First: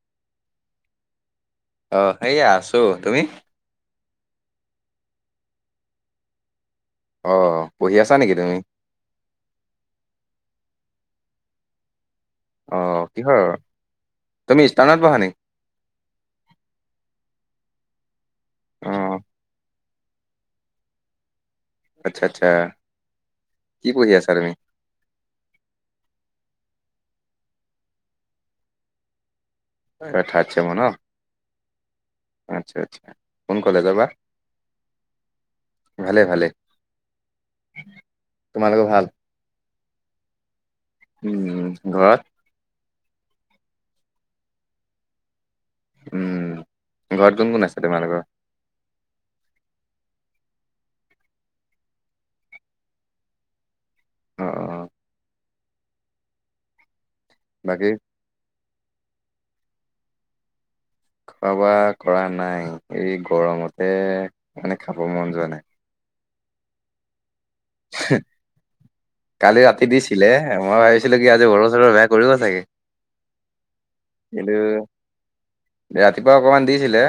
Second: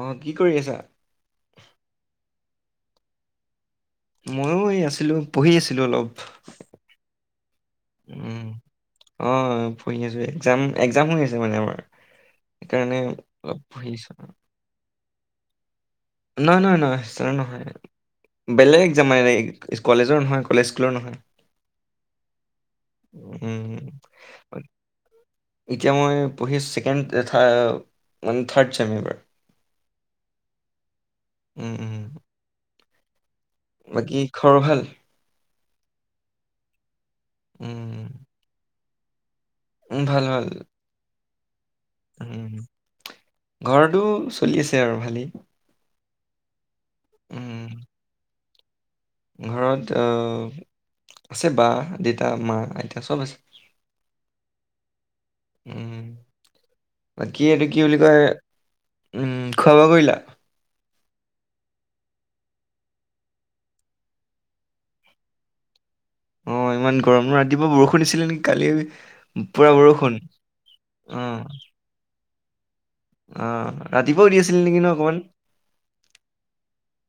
আহ কি কৰি আছা? আহ এয়া আছো তুমি? ময়ো এই আছিলো পঢ়ি আছিলো অলপ। অ', পঢ়ি আছা নেকি উম, তুমি? অ' পঢ়ি আছো এ-এক্সাম এক্সাম হৈ আছে। মানে আমাৰ সেইকাৰণে অ', কিহৰ? অলপ পঢ়ি আছো আৰু। [inaudible] নহয় নহয় নহয় ছাৰ নহয় বেলেগ অ', জামাইৰে কলেজৰ নহয় কলেজ স্কুলৰ নহয়। আচ্ছা আচ্ছা। উম, কি পঢ়ি আছা তুমি? এতিয়া মই পঢ়ি আছোঁ ছেকেণ্ড এতিয়া থা মানে থাৰ্ড চেম এইবাৰ। এবাৰ থাৰ্ড চেমৰ ন? উম, উম। আচ্ছা আচ্ছা। কোন কলেজৰ বা? বাকী খবৰ ভাল? ভালে ভালে। উম, উম। তোমালোকৰ ভাল? উম, ভাল ভাল। উম, ঘৰত? ঘৰটো চলি আছে আৰু ভালেই। উম। ঘৰত কোন কোন উম আছে তোমালোকৰ? ঘৰত আ আছে বা দেউতা মা আইতা চব আছে। অ', অ'। উম, বাকী এইটো কি বুলি কয়? উম খোৱো বোৱা কৰিলা? খোৱা বোৱা কৰা নাই এই গৰমতে মানে খাব মন যোৱা নাই। অ', ইমান গৰম ন ৰাত ৰাতিপুৱা বৰষুণ দিছিলে নেকি কালি কালি পুৰা ৰাতি বৰষুণ দিছিলে মই ভাবিছিলো কি আজি অ'। বতৰ চতৰ বেয়া কৰিব চাগে। অ ৰাতিপুৱাও দি কি আছিলে নেকি ন অকমান ৰাতিপুৱা অকমান দিছিলে।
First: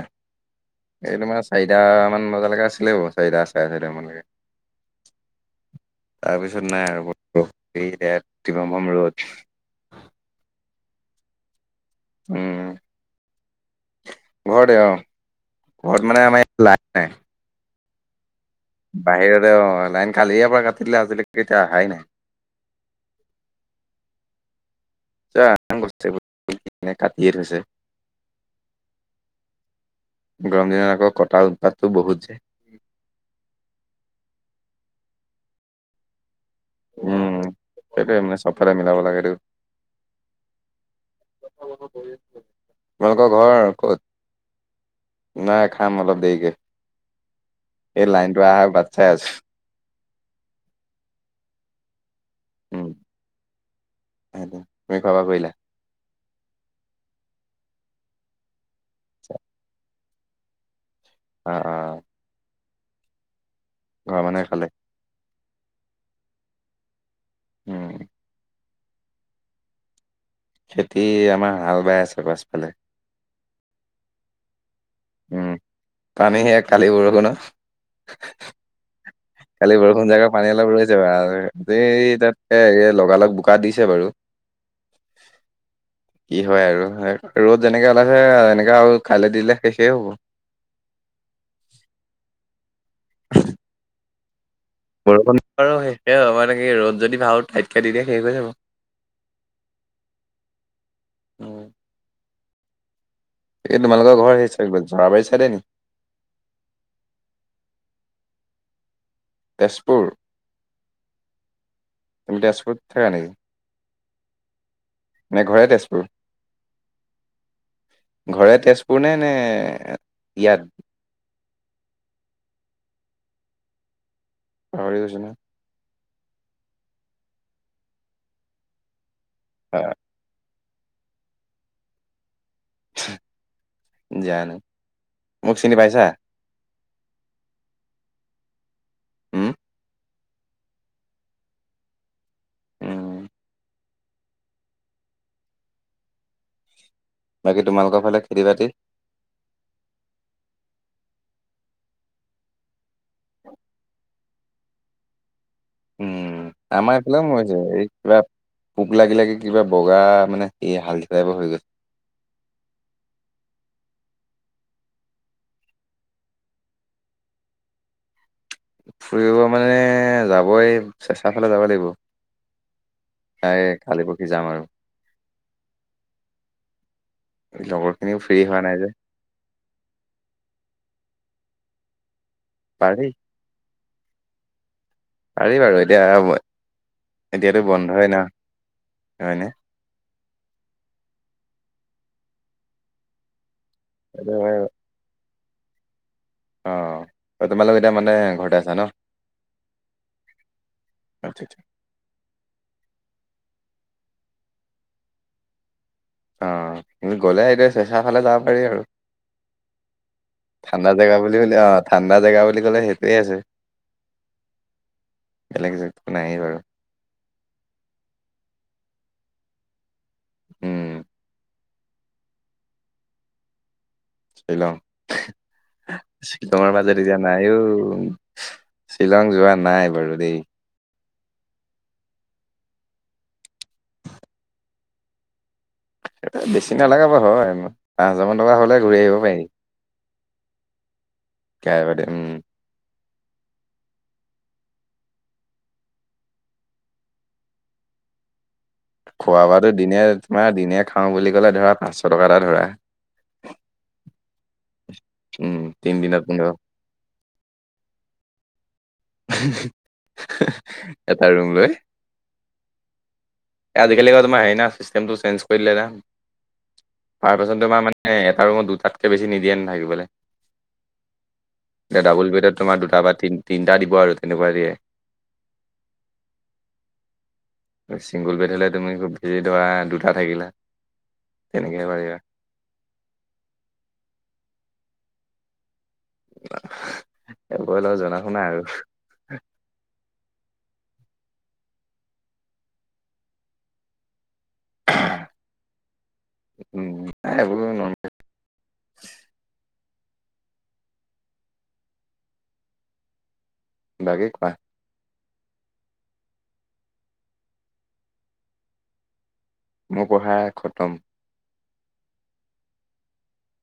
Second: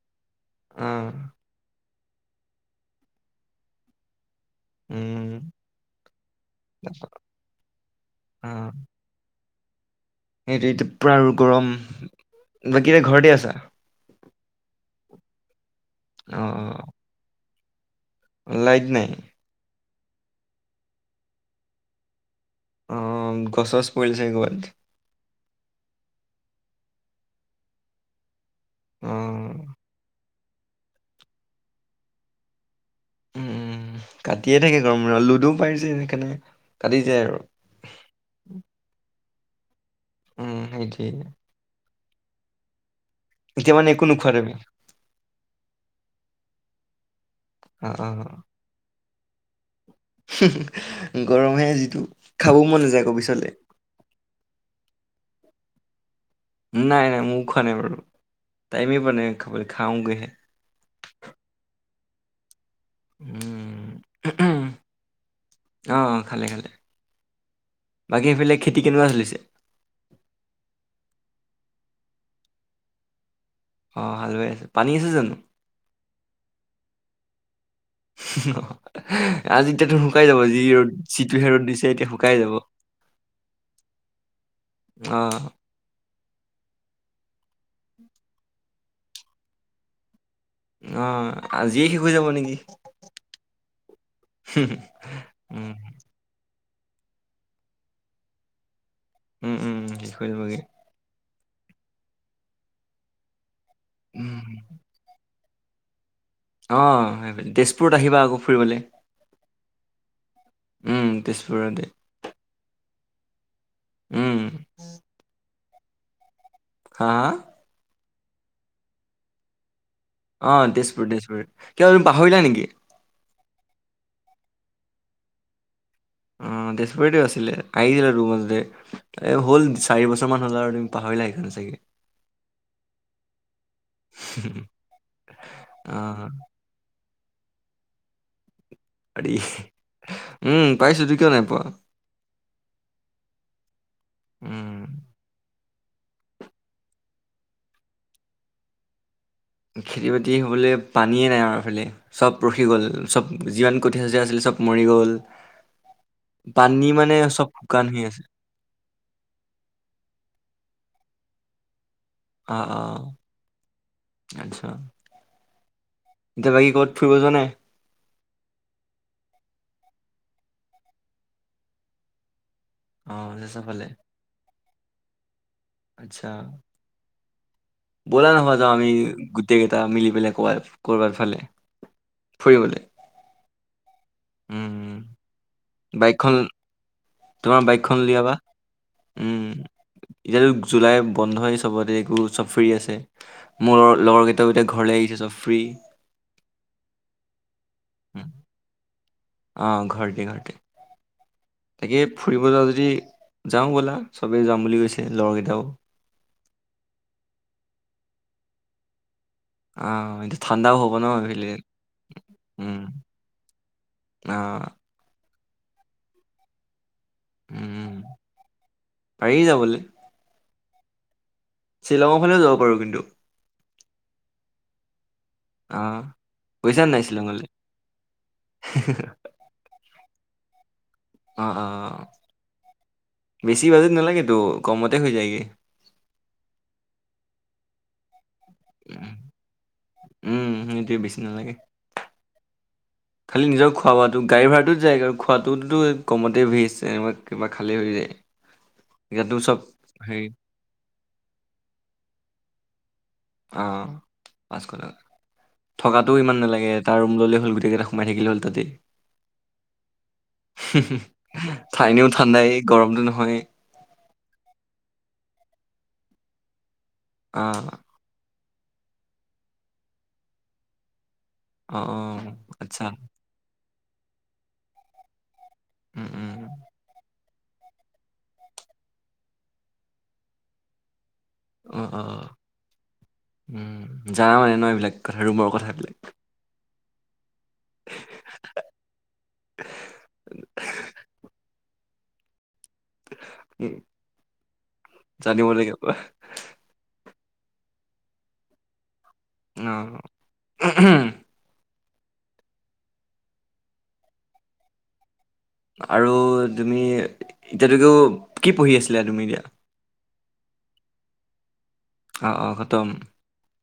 অ এই তোমাৰ চাৰিটামান বজালৈকে আছিলে। বাৰ, চাৰিটা, চাৰে চাৰিটামানলৈকে। উম। তাৰপিছত নাই আৰু অ তিমাম ৰ'দ। তি, পুৰা গৰম উম বাকী এতিয়া ঘৰতে আছা? ঘৰতে অ ঘৰত মানে অ আমাৰ ই, লাইট নাই। লাইট নাই বাহিৰতে অ, লাইন কালিৰে পৰা কাটি দিলে, আজিলৈকে এতিয়া আহাই নাই। অ, গছছ পৰিছে চাগে কৰবাত। আ, বস্ত কাটিয়ে থৈছে। অ'। গৰম দিনত আকৌ কটাল উৎপাতটো বহুত যে। উম, উম, কাটিয়ে থাকে গৰম, লুডু পাৰিছে সেইকাৰণে। কাটি যায় উম আৰু। উম সেইটোৱে কথা বতৰা দে তোমালোকৰ ঘৰ এতিয়া মানে ক'ত? একো নোখোৱা তুমি নাই খা খাম অলপ দেৰিকে, অ এই লাইনটো অহা বাট চাই আছো। গৰমে যিটো। খাবও মন উম নাযায় কবিছলে। সেইটো তুমি খোৱা বোৱা কৰিলা নাই, নাই, মোৰ খোৱা নাই বাৰু টাইমেই পোৱা নাই, খাবলে খাওঁগে হে। আ, আ। উম। ঘৰৰ মানহে খালে? অ', অ', খালে, খালে উম বাকী সেইফালে খেতি কেনেকুৱা চলিছে। খেতি আমাৰ হাল বাই আছে পাছফালে। অ, হালৈ আছে, পানী আছে জানো? উম পানী সে, কালি বৰষুণ আজি কালি এতিয়াতো বৰষুণ শুকাই জোগা যাব পানী যি অলপ ৰ'দ ৰৈছে যিটোহে ৰ'দ দিছে এতিয়া ব, শুকাই যাব তাত লগালগ বোকা দিছে বাৰু। অ। কি হয় আৰু ৰ'দ যেনেকে ওলাইছে এনেকে আৰু। খালে দিলে শেষেই হ'ব। অ, আজিয়ে শেষ হৈ যাব নেকি। বৰষুণ উম আৰু শেষে মানে কি ৰ'দ যদি ভাল টাইতকে দি দিয়ে, শেষ হৈ যাব। উম, উম, শেষ হৈ যাবগে। অ'। এই তোমালোকৰ ঘৰ উম। সেই জৰাবাৰী সাইদে নেকি। অ, সেই তেজপুৰত আহিবা আকৌ ফুৰিবলৈ। তেজপুৰ, তেজপুৰতে তুমি তেজপুৰত থাকা নেকি? উম। নে ঘৰে তেজপুৰ। হা, হা। ঘৰে তেজপুৰ নে, নে। ইয়াত আহ, তেজপুৰ, তেজপুৰ কিবা তুমি পাহৰিলা নেকি। পাহৰি গৈছে ন। অ, তেজপুৰতে আছিলে আহিছিল [unintelligible] আৰু তোৰ মাজতে এই হ'ল নহয় চাৰি বছৰমান হ'ল। পাহৰিলাই ন, চাগে। জানো মোক চিনি অ পাইছা। হ, উম উম, পাইছো কিয় নাই পোৱা। উম। উম। বাকী তোমালোকৰ ফালে খেতি বাতি? খেতি বাতি হ'বলৈ পানীয়েই নাই আৰু আমাৰফালে, চব ৰখি গ'ল চব যিমান কঠিয়া চঠীয়া আছিলে চব চব মৰি গ'ল। উম। পানী আমাৰ মানে এইফালেও মৰি চব যাব, শুকান এই হৈ কিবা আছে পোক লাগি লাগি কিবা বগা মানে এই হাল তেৰ হাজাৰ অ', অ', আচ্ছা। এতিয়া বাকী ক'ত ফুৰিব যোৱা নাই? ফুৰিব মানে যাবই চেচাঁ ফালে যাব লাগিব। অ চেচা প্ৰায় ফালে কালি পৰহি যাম আৰু। আচ্ছা। লগৰ খিনিও ব'লা ফ্ৰী নহয় হোৱা যাও নাই যে আমি গোটেই কেইটা মিলি পেলাই ক'ৰবাত ক'ৰবাফালে। ফুৰিবলৈ, পাৰি উম, উম। পাৰি বাৰু এতিয়া, তোমাৰ এতিয়াতো বাইকখন বন্ধই ন, উলিয়াবা উম হয়নে? এতিয়াতো জুলাই বন্ধই চবতে একো চব ফ্ৰী আছে। মোৰ লগৰ এইটো কেইটাও হয় এতিয়া বাৰু। ঘৰলে আহিছে সব ফ্ৰী। অ', তোমালোক এতিয়া মানে ঘৰতে আছা ন? অ', ঘৰটে ঘৰটে। আচ্ছা আচ্ছা। তাকে ফুৰিব যাওঁ যদি যাওঁ ব'লা চবেই যাম বুলি কৈছে লগৰ কেইটাও। অ', গ'লে এতিয়া চেচাৰ ফালে যাব পাৰি আৰু। আহ এতিয়া ঠাণ্ডাও ঠাণ্ডা হ'ব ন জেগা বুলি এইফালে অ', ঠাণ্ডা জেগা বুলি কলে সেইটোয়ে আছে। অ'। বেলেগ জেগ নায়েই বাৰু উম, পাৰি যাবলে। উম শ্বিলঙৰ ফালেও যাব পাৰোঁ কিন্তু শ্বিলং আহ [inaudible] শ্বিলঙৰ গৈছা নাই মাজেদি যে শ্বিলঙলৈ নাইঅ', শ্বিলং যোৱা নাই বাৰু। দেই অ', অ', বেছি বাজেট নালাগেতো কমতে হৈ যায়গে। বেছি নালাগা বাৰু ইমা, পাঁচ হাজাৰ মান টকা হ'লে ঘূৰি আহিব পাৰি। উম, সেইটোৱে বিচ্ কেবদি উম। খালী নিজৰ খোৱা বোৱাটো গাড়ী ভাড়াটো যায়গে খোৱাটোততো কমতে ভেছ এনেকুৱা কিবা খালে হৈ যায়। ইয়াতো খোৱা চব বোৱাতো দিনে হেৰি তোমাৰ দিনে খাওঁ বুলি কলে ধৰা পাঁচশ টকা এটা ধৰা। অ', পাঁচশ টক উম থকাটো তিনদিনত ইমান পোন্ধৰ নালাগে এটা ৰুম ল'লে হ'ল গোটেইকেইটা সোমাই থাকিলে হ'ল তাতে। [inaudible] এটা ৰুম লৈ [inaudible] ঠাইনেও ঠাণ্ডাই গৰমটো নহয়। আজিকালি ক তোমাৰ হেৰি ন চিষ্টেমটো চেঞ্জ কৰি দিলে না। পাৰ পাৰচন অ' তোমাৰ মানে আৰু দুটাতকে বেছি নিদিয়ে ন থাকিবলে। অ' এ অ' ডাবুল বেডত তোমাৰ আচ্ছা দুটা বা তিন-তিনিটা দিব আৰু তেনেকুৱা দিয়ে। উম, উম। চিংগুল বেড হ'লে তুমি হেৰী ধৰা দুটা থাকিলে। অ', অ'। উম, জানা মানে ন এইবিলাক কথা ৰুমৰ কথাবিলাক। [inaudible] এইবো অলপ জনা শুনা আৰু। [inaudible] জানিব লাগিব [inaudible] এ এইবোৰ মোৰ নৰ্মেল [inaudible] অ' [unintelligible] বাকী, কোৱা। আৰু তুমি, এতিয়াটোকেও কি পঢ়ি আছিলা তুমি এতিয়া? মোৰ পঢ়া খতম। অ', অ', খতম।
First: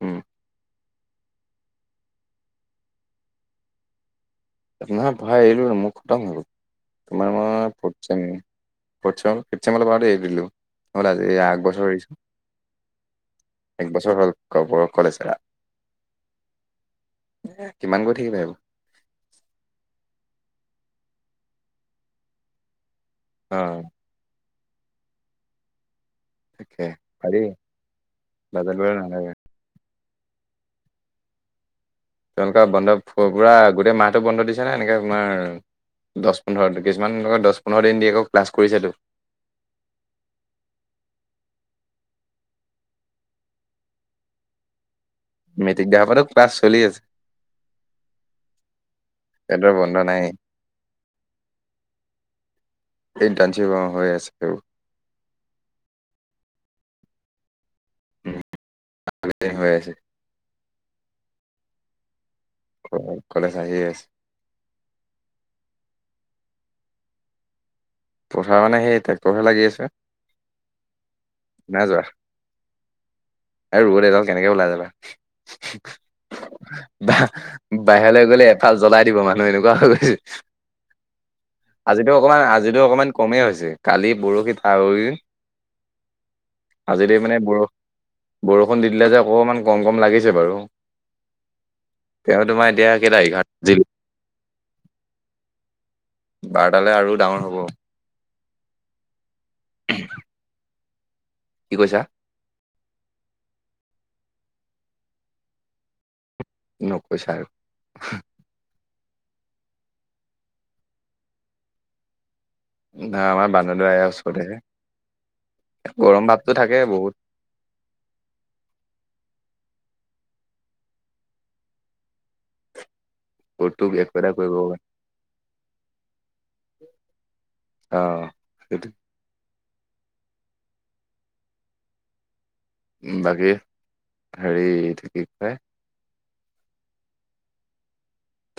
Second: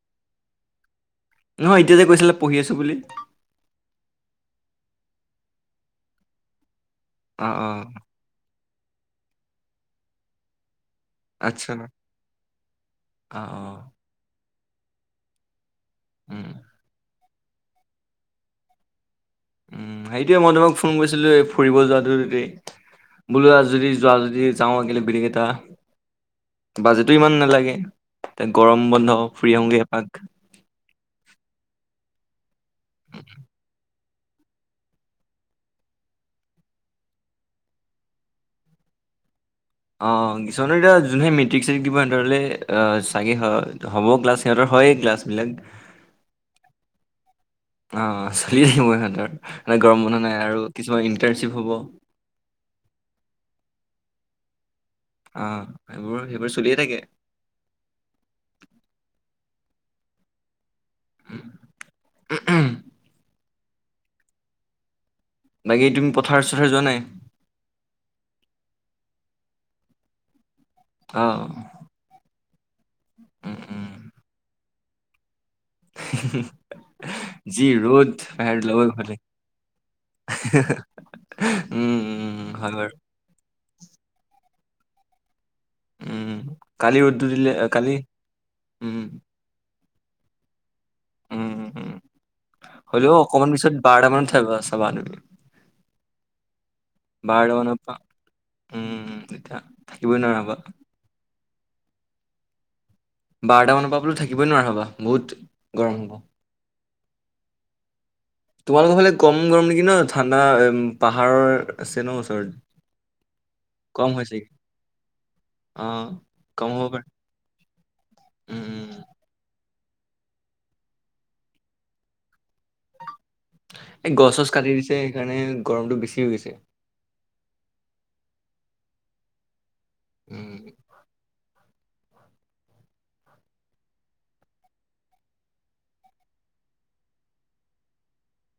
উম, নহয়, এতিয়া যে কৈছিলা পঢ়ি আছো বুলি নহয়, পঢ়া এৰিলোঁ ন, মোৰ খটম হৈ গল, তোমাৰ অ', মই অ', fourth sem fourth sem, fort ছেমলেই পাওঁতেই এৰি দিলোঁ হ'ল আজি, ইয়াৰ আচ্ছা অ', আগবছৰ এৰিছো, অ', একবছৰ হ'ল। ক'ব কলেজ এৰা উম। এই কিমান গৈ থাকিবা এইবোৰ। উম, সেইটোৱেই, মই তোমাক ফোন কৰিছিলো, এই ফুৰিব যোৱাটোতেই। বোলো অ', যদি যোৱা যদি যাওঁ, একেলগে গোটেইকেইটা। তাকে বাজেটো পাৰি ইমান নালাগে, তে বাজেট গৰম বোৰে বন্ধ নালাগে। ফু্ৰি আহোঁগে এপাক। তেওঁলোকে বন্ধ পুৰা গোটেই মাহটো বন্ধ দিছে নে? এনেকে তোমাৰ দছ পোন্ধৰ দিন, কিছুমান আকৌ দছ পোন্ধৰ দিন দি আকৌ ক্লাছ কৰিছেতো। অ', কিছমানৰ এতিয়া, যোনে মেট্ৰিক ছেট্ৰিক দিব, সিহঁতৰলে চাগে হ, হ'ব ক্লাছ সিহতৰ। হয়েই ক্লাচ। মেট্ৰিক দিয়াসোপাটো ক্লাছ চলি আছে। অ', চলি থাকিব সিহঁতৰ, গৰম বন্ধ নাই আৰু কিছুমান ইণ্টাৰ্ণশ্বিপ হ'ব। ইন্টাৰ্নশ্বিপ অ' হৈ আছেও। অ', সেইবোৰ, সেইবোৰ চলিয়েই থাকে। [unintelligible] হৈ আছে। উম। কলেজ আহিয়েই আছে। বাকি তুমি পথাৰ চথাৰ যোৱা নাই। পথাৰ মানে সেই ট্ৰেক্টৰহে লাগি আছে। অহ। নাই যোৱা আৰু ৰ'দ এইডাল, কেনেকে ওলাই যাবা? [unintelligible] বা যি ৰ'দ বাহিৰলৈ গ'লে বাহিৰত এফাল ওলাবই জ্বলাই ভয় লাগে। দিব, মানুহ এনেকুৱা হৈ গৈছে। উম, আজিতো অকমান, উম, হয় আজিতো বাৰু। অকমান কমেই হৈছে, কালি পৰশি তাৰ আগৰগিদিন উম, কালি আজিলৈ ৰ'দটো মানে দিলে বৰ, আহ, কালি বৰষুণ দি উম, দিলে যে অকমান গৰম গৰম লাগিছে বাৰু। উম, উম। তেওঁ তোমাৰ এতিয়া হ'লেও কেইটা, অকমান এঘাৰটাত পিছত দিন। বাৰটা মানত চাবা চাবা তুমি বাৰতালে আৰু ডাঙৰ বাৰটা হ'ব। মানৰ পৰা উম, এতিয়া থাকিবই নোৱাৰা হ'ব। কি কৈছা? বাৰটামানৰ পৰা বোলো থাকিবই নোৱাৰা হ'বা, বহুত গৰম হ'ব। নকৈছা আৰু। তোমালোকৰ ফালে কম গৰম নেকি ন? ঠাণ্ডা পাহাৰৰ আছে ন ওচৰত। না আমাৰ বান্দৰদেৱাৰ কম এইয়া হয় ওচৰত চাগে হে। অ', গৰম ভাৱটো কম হ'ব থাকেই পাৰে বহুত। উম, উম, উম। ৰ'দটো এই একো এটা গছ চছ কৰিব কাটি দিছে, সেইকাৰণে গৰমটো বেছি হৈ গৈছে। অহ, সেই। উম। উম, বাকী, হেৰি এইটো কি কয়?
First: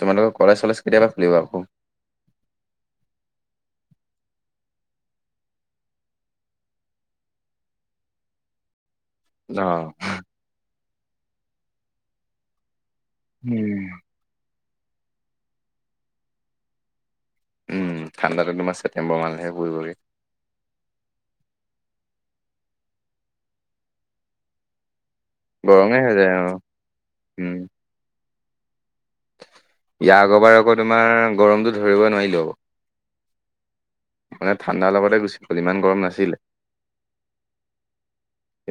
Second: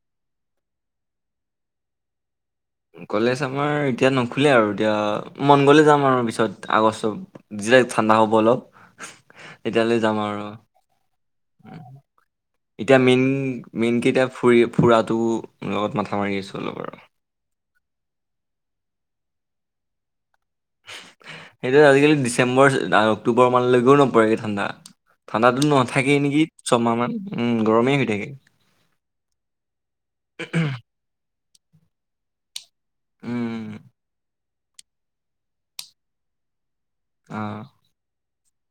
তোমালোকৰ কলেজ চলেজ কেতিয়াপা খুলিব আকৌ? কলেজ আমাৰ এতিয়া নোখোলে আৰু, এতিয়া মন গ'লে যাম আৰু পিছত, আগষ্ট যেতিয়া ঠাণ্ডা হ'ব অলপ। অ'। এতিয়ালৈ যাম আৰু, উম। এতিয়া উম। মেইন-মেইনকে এতিয়া ফুৰি-ফুৰাটো লগত মাথা মাৰি আছো অলপ আৰু। উম, ঠাণ্ডাটো তোমাৰ ছেপ্টেম্বৰ মানলহে পৰিবগৈ। সেইটো আজিকালি ডিচেম্বৰ অক্টোবৰ মানলৈকেও নপৰেগৈ ঠাণ্ডা। ঠাণ্ডাটো গৰমে হৈ নাথাকেই যায় নেকি অ', ছমাহমান উম, গৰমেই হৈ থাকে। ইয়াৰ আকৰবাৰ আকৌ তোমাৰ গৰমটো ধৰিবই নোৱাৰিলোঁ আকৌ। উম মানে ঠাণ্ডা লগতে গুচি গ'ল, ইমান গৰম নাছিল। আহ,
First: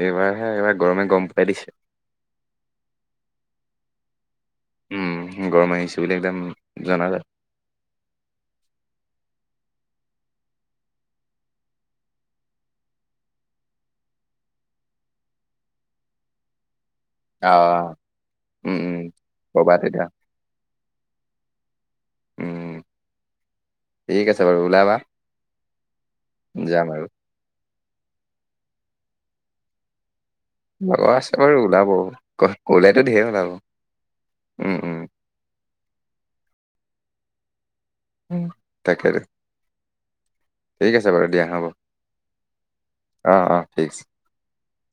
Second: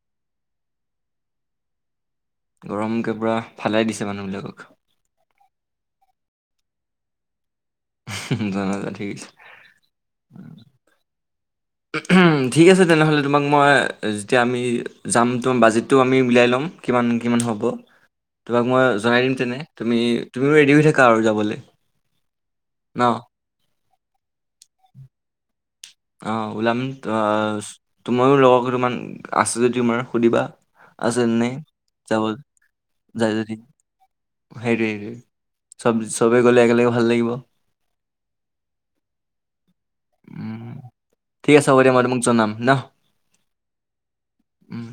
এইবাৰহে এইবাৰ গৰমে গৰম পাই দিছে। গৰম [unintelligible] ফালাই দিছে মানুহবিলাকক। উম, গৰম আহিছোঁ বুলি একদম জনা যায়। [unintelligible] ঠিক আছে, তেনেহ'লে তোমাক মই যেতিয়া আমি যাম তোমাৰ বাজেটটো আমি উলাই ল'ম। কিমান কিমান হ'ব অ'। তোমাক উম, মই উম, জনাই দিম তেনে, ক'বা তেতিয়া, তুমি-তুমিও ৰেডি হৈ থাকা আৰু যাবলৈ। উম, ন'? ঠিক আছে বাৰু, ওলাবা। অ, ওলাম যাম আৰু। অ, তোমাৰো লগৰ কেইটমান আছে যদি তোমাৰ সুধিবা, লগৰ আছে নে, বাৰু ওলাব, যাব, ওলাইতো ধেৰ যায় ওলাব, যদি। উম, উম। সেইটোৱেই, চব-চবে গলে একেলগে ভাল লাগিব। উম, তাকেতো। উম, ঠিক আছে বাৰু দিয়া ঠিক হ'ব। আছে মই তোমাক জনাম ন অ, অ, ঠিক আছে। [inaudible] উম।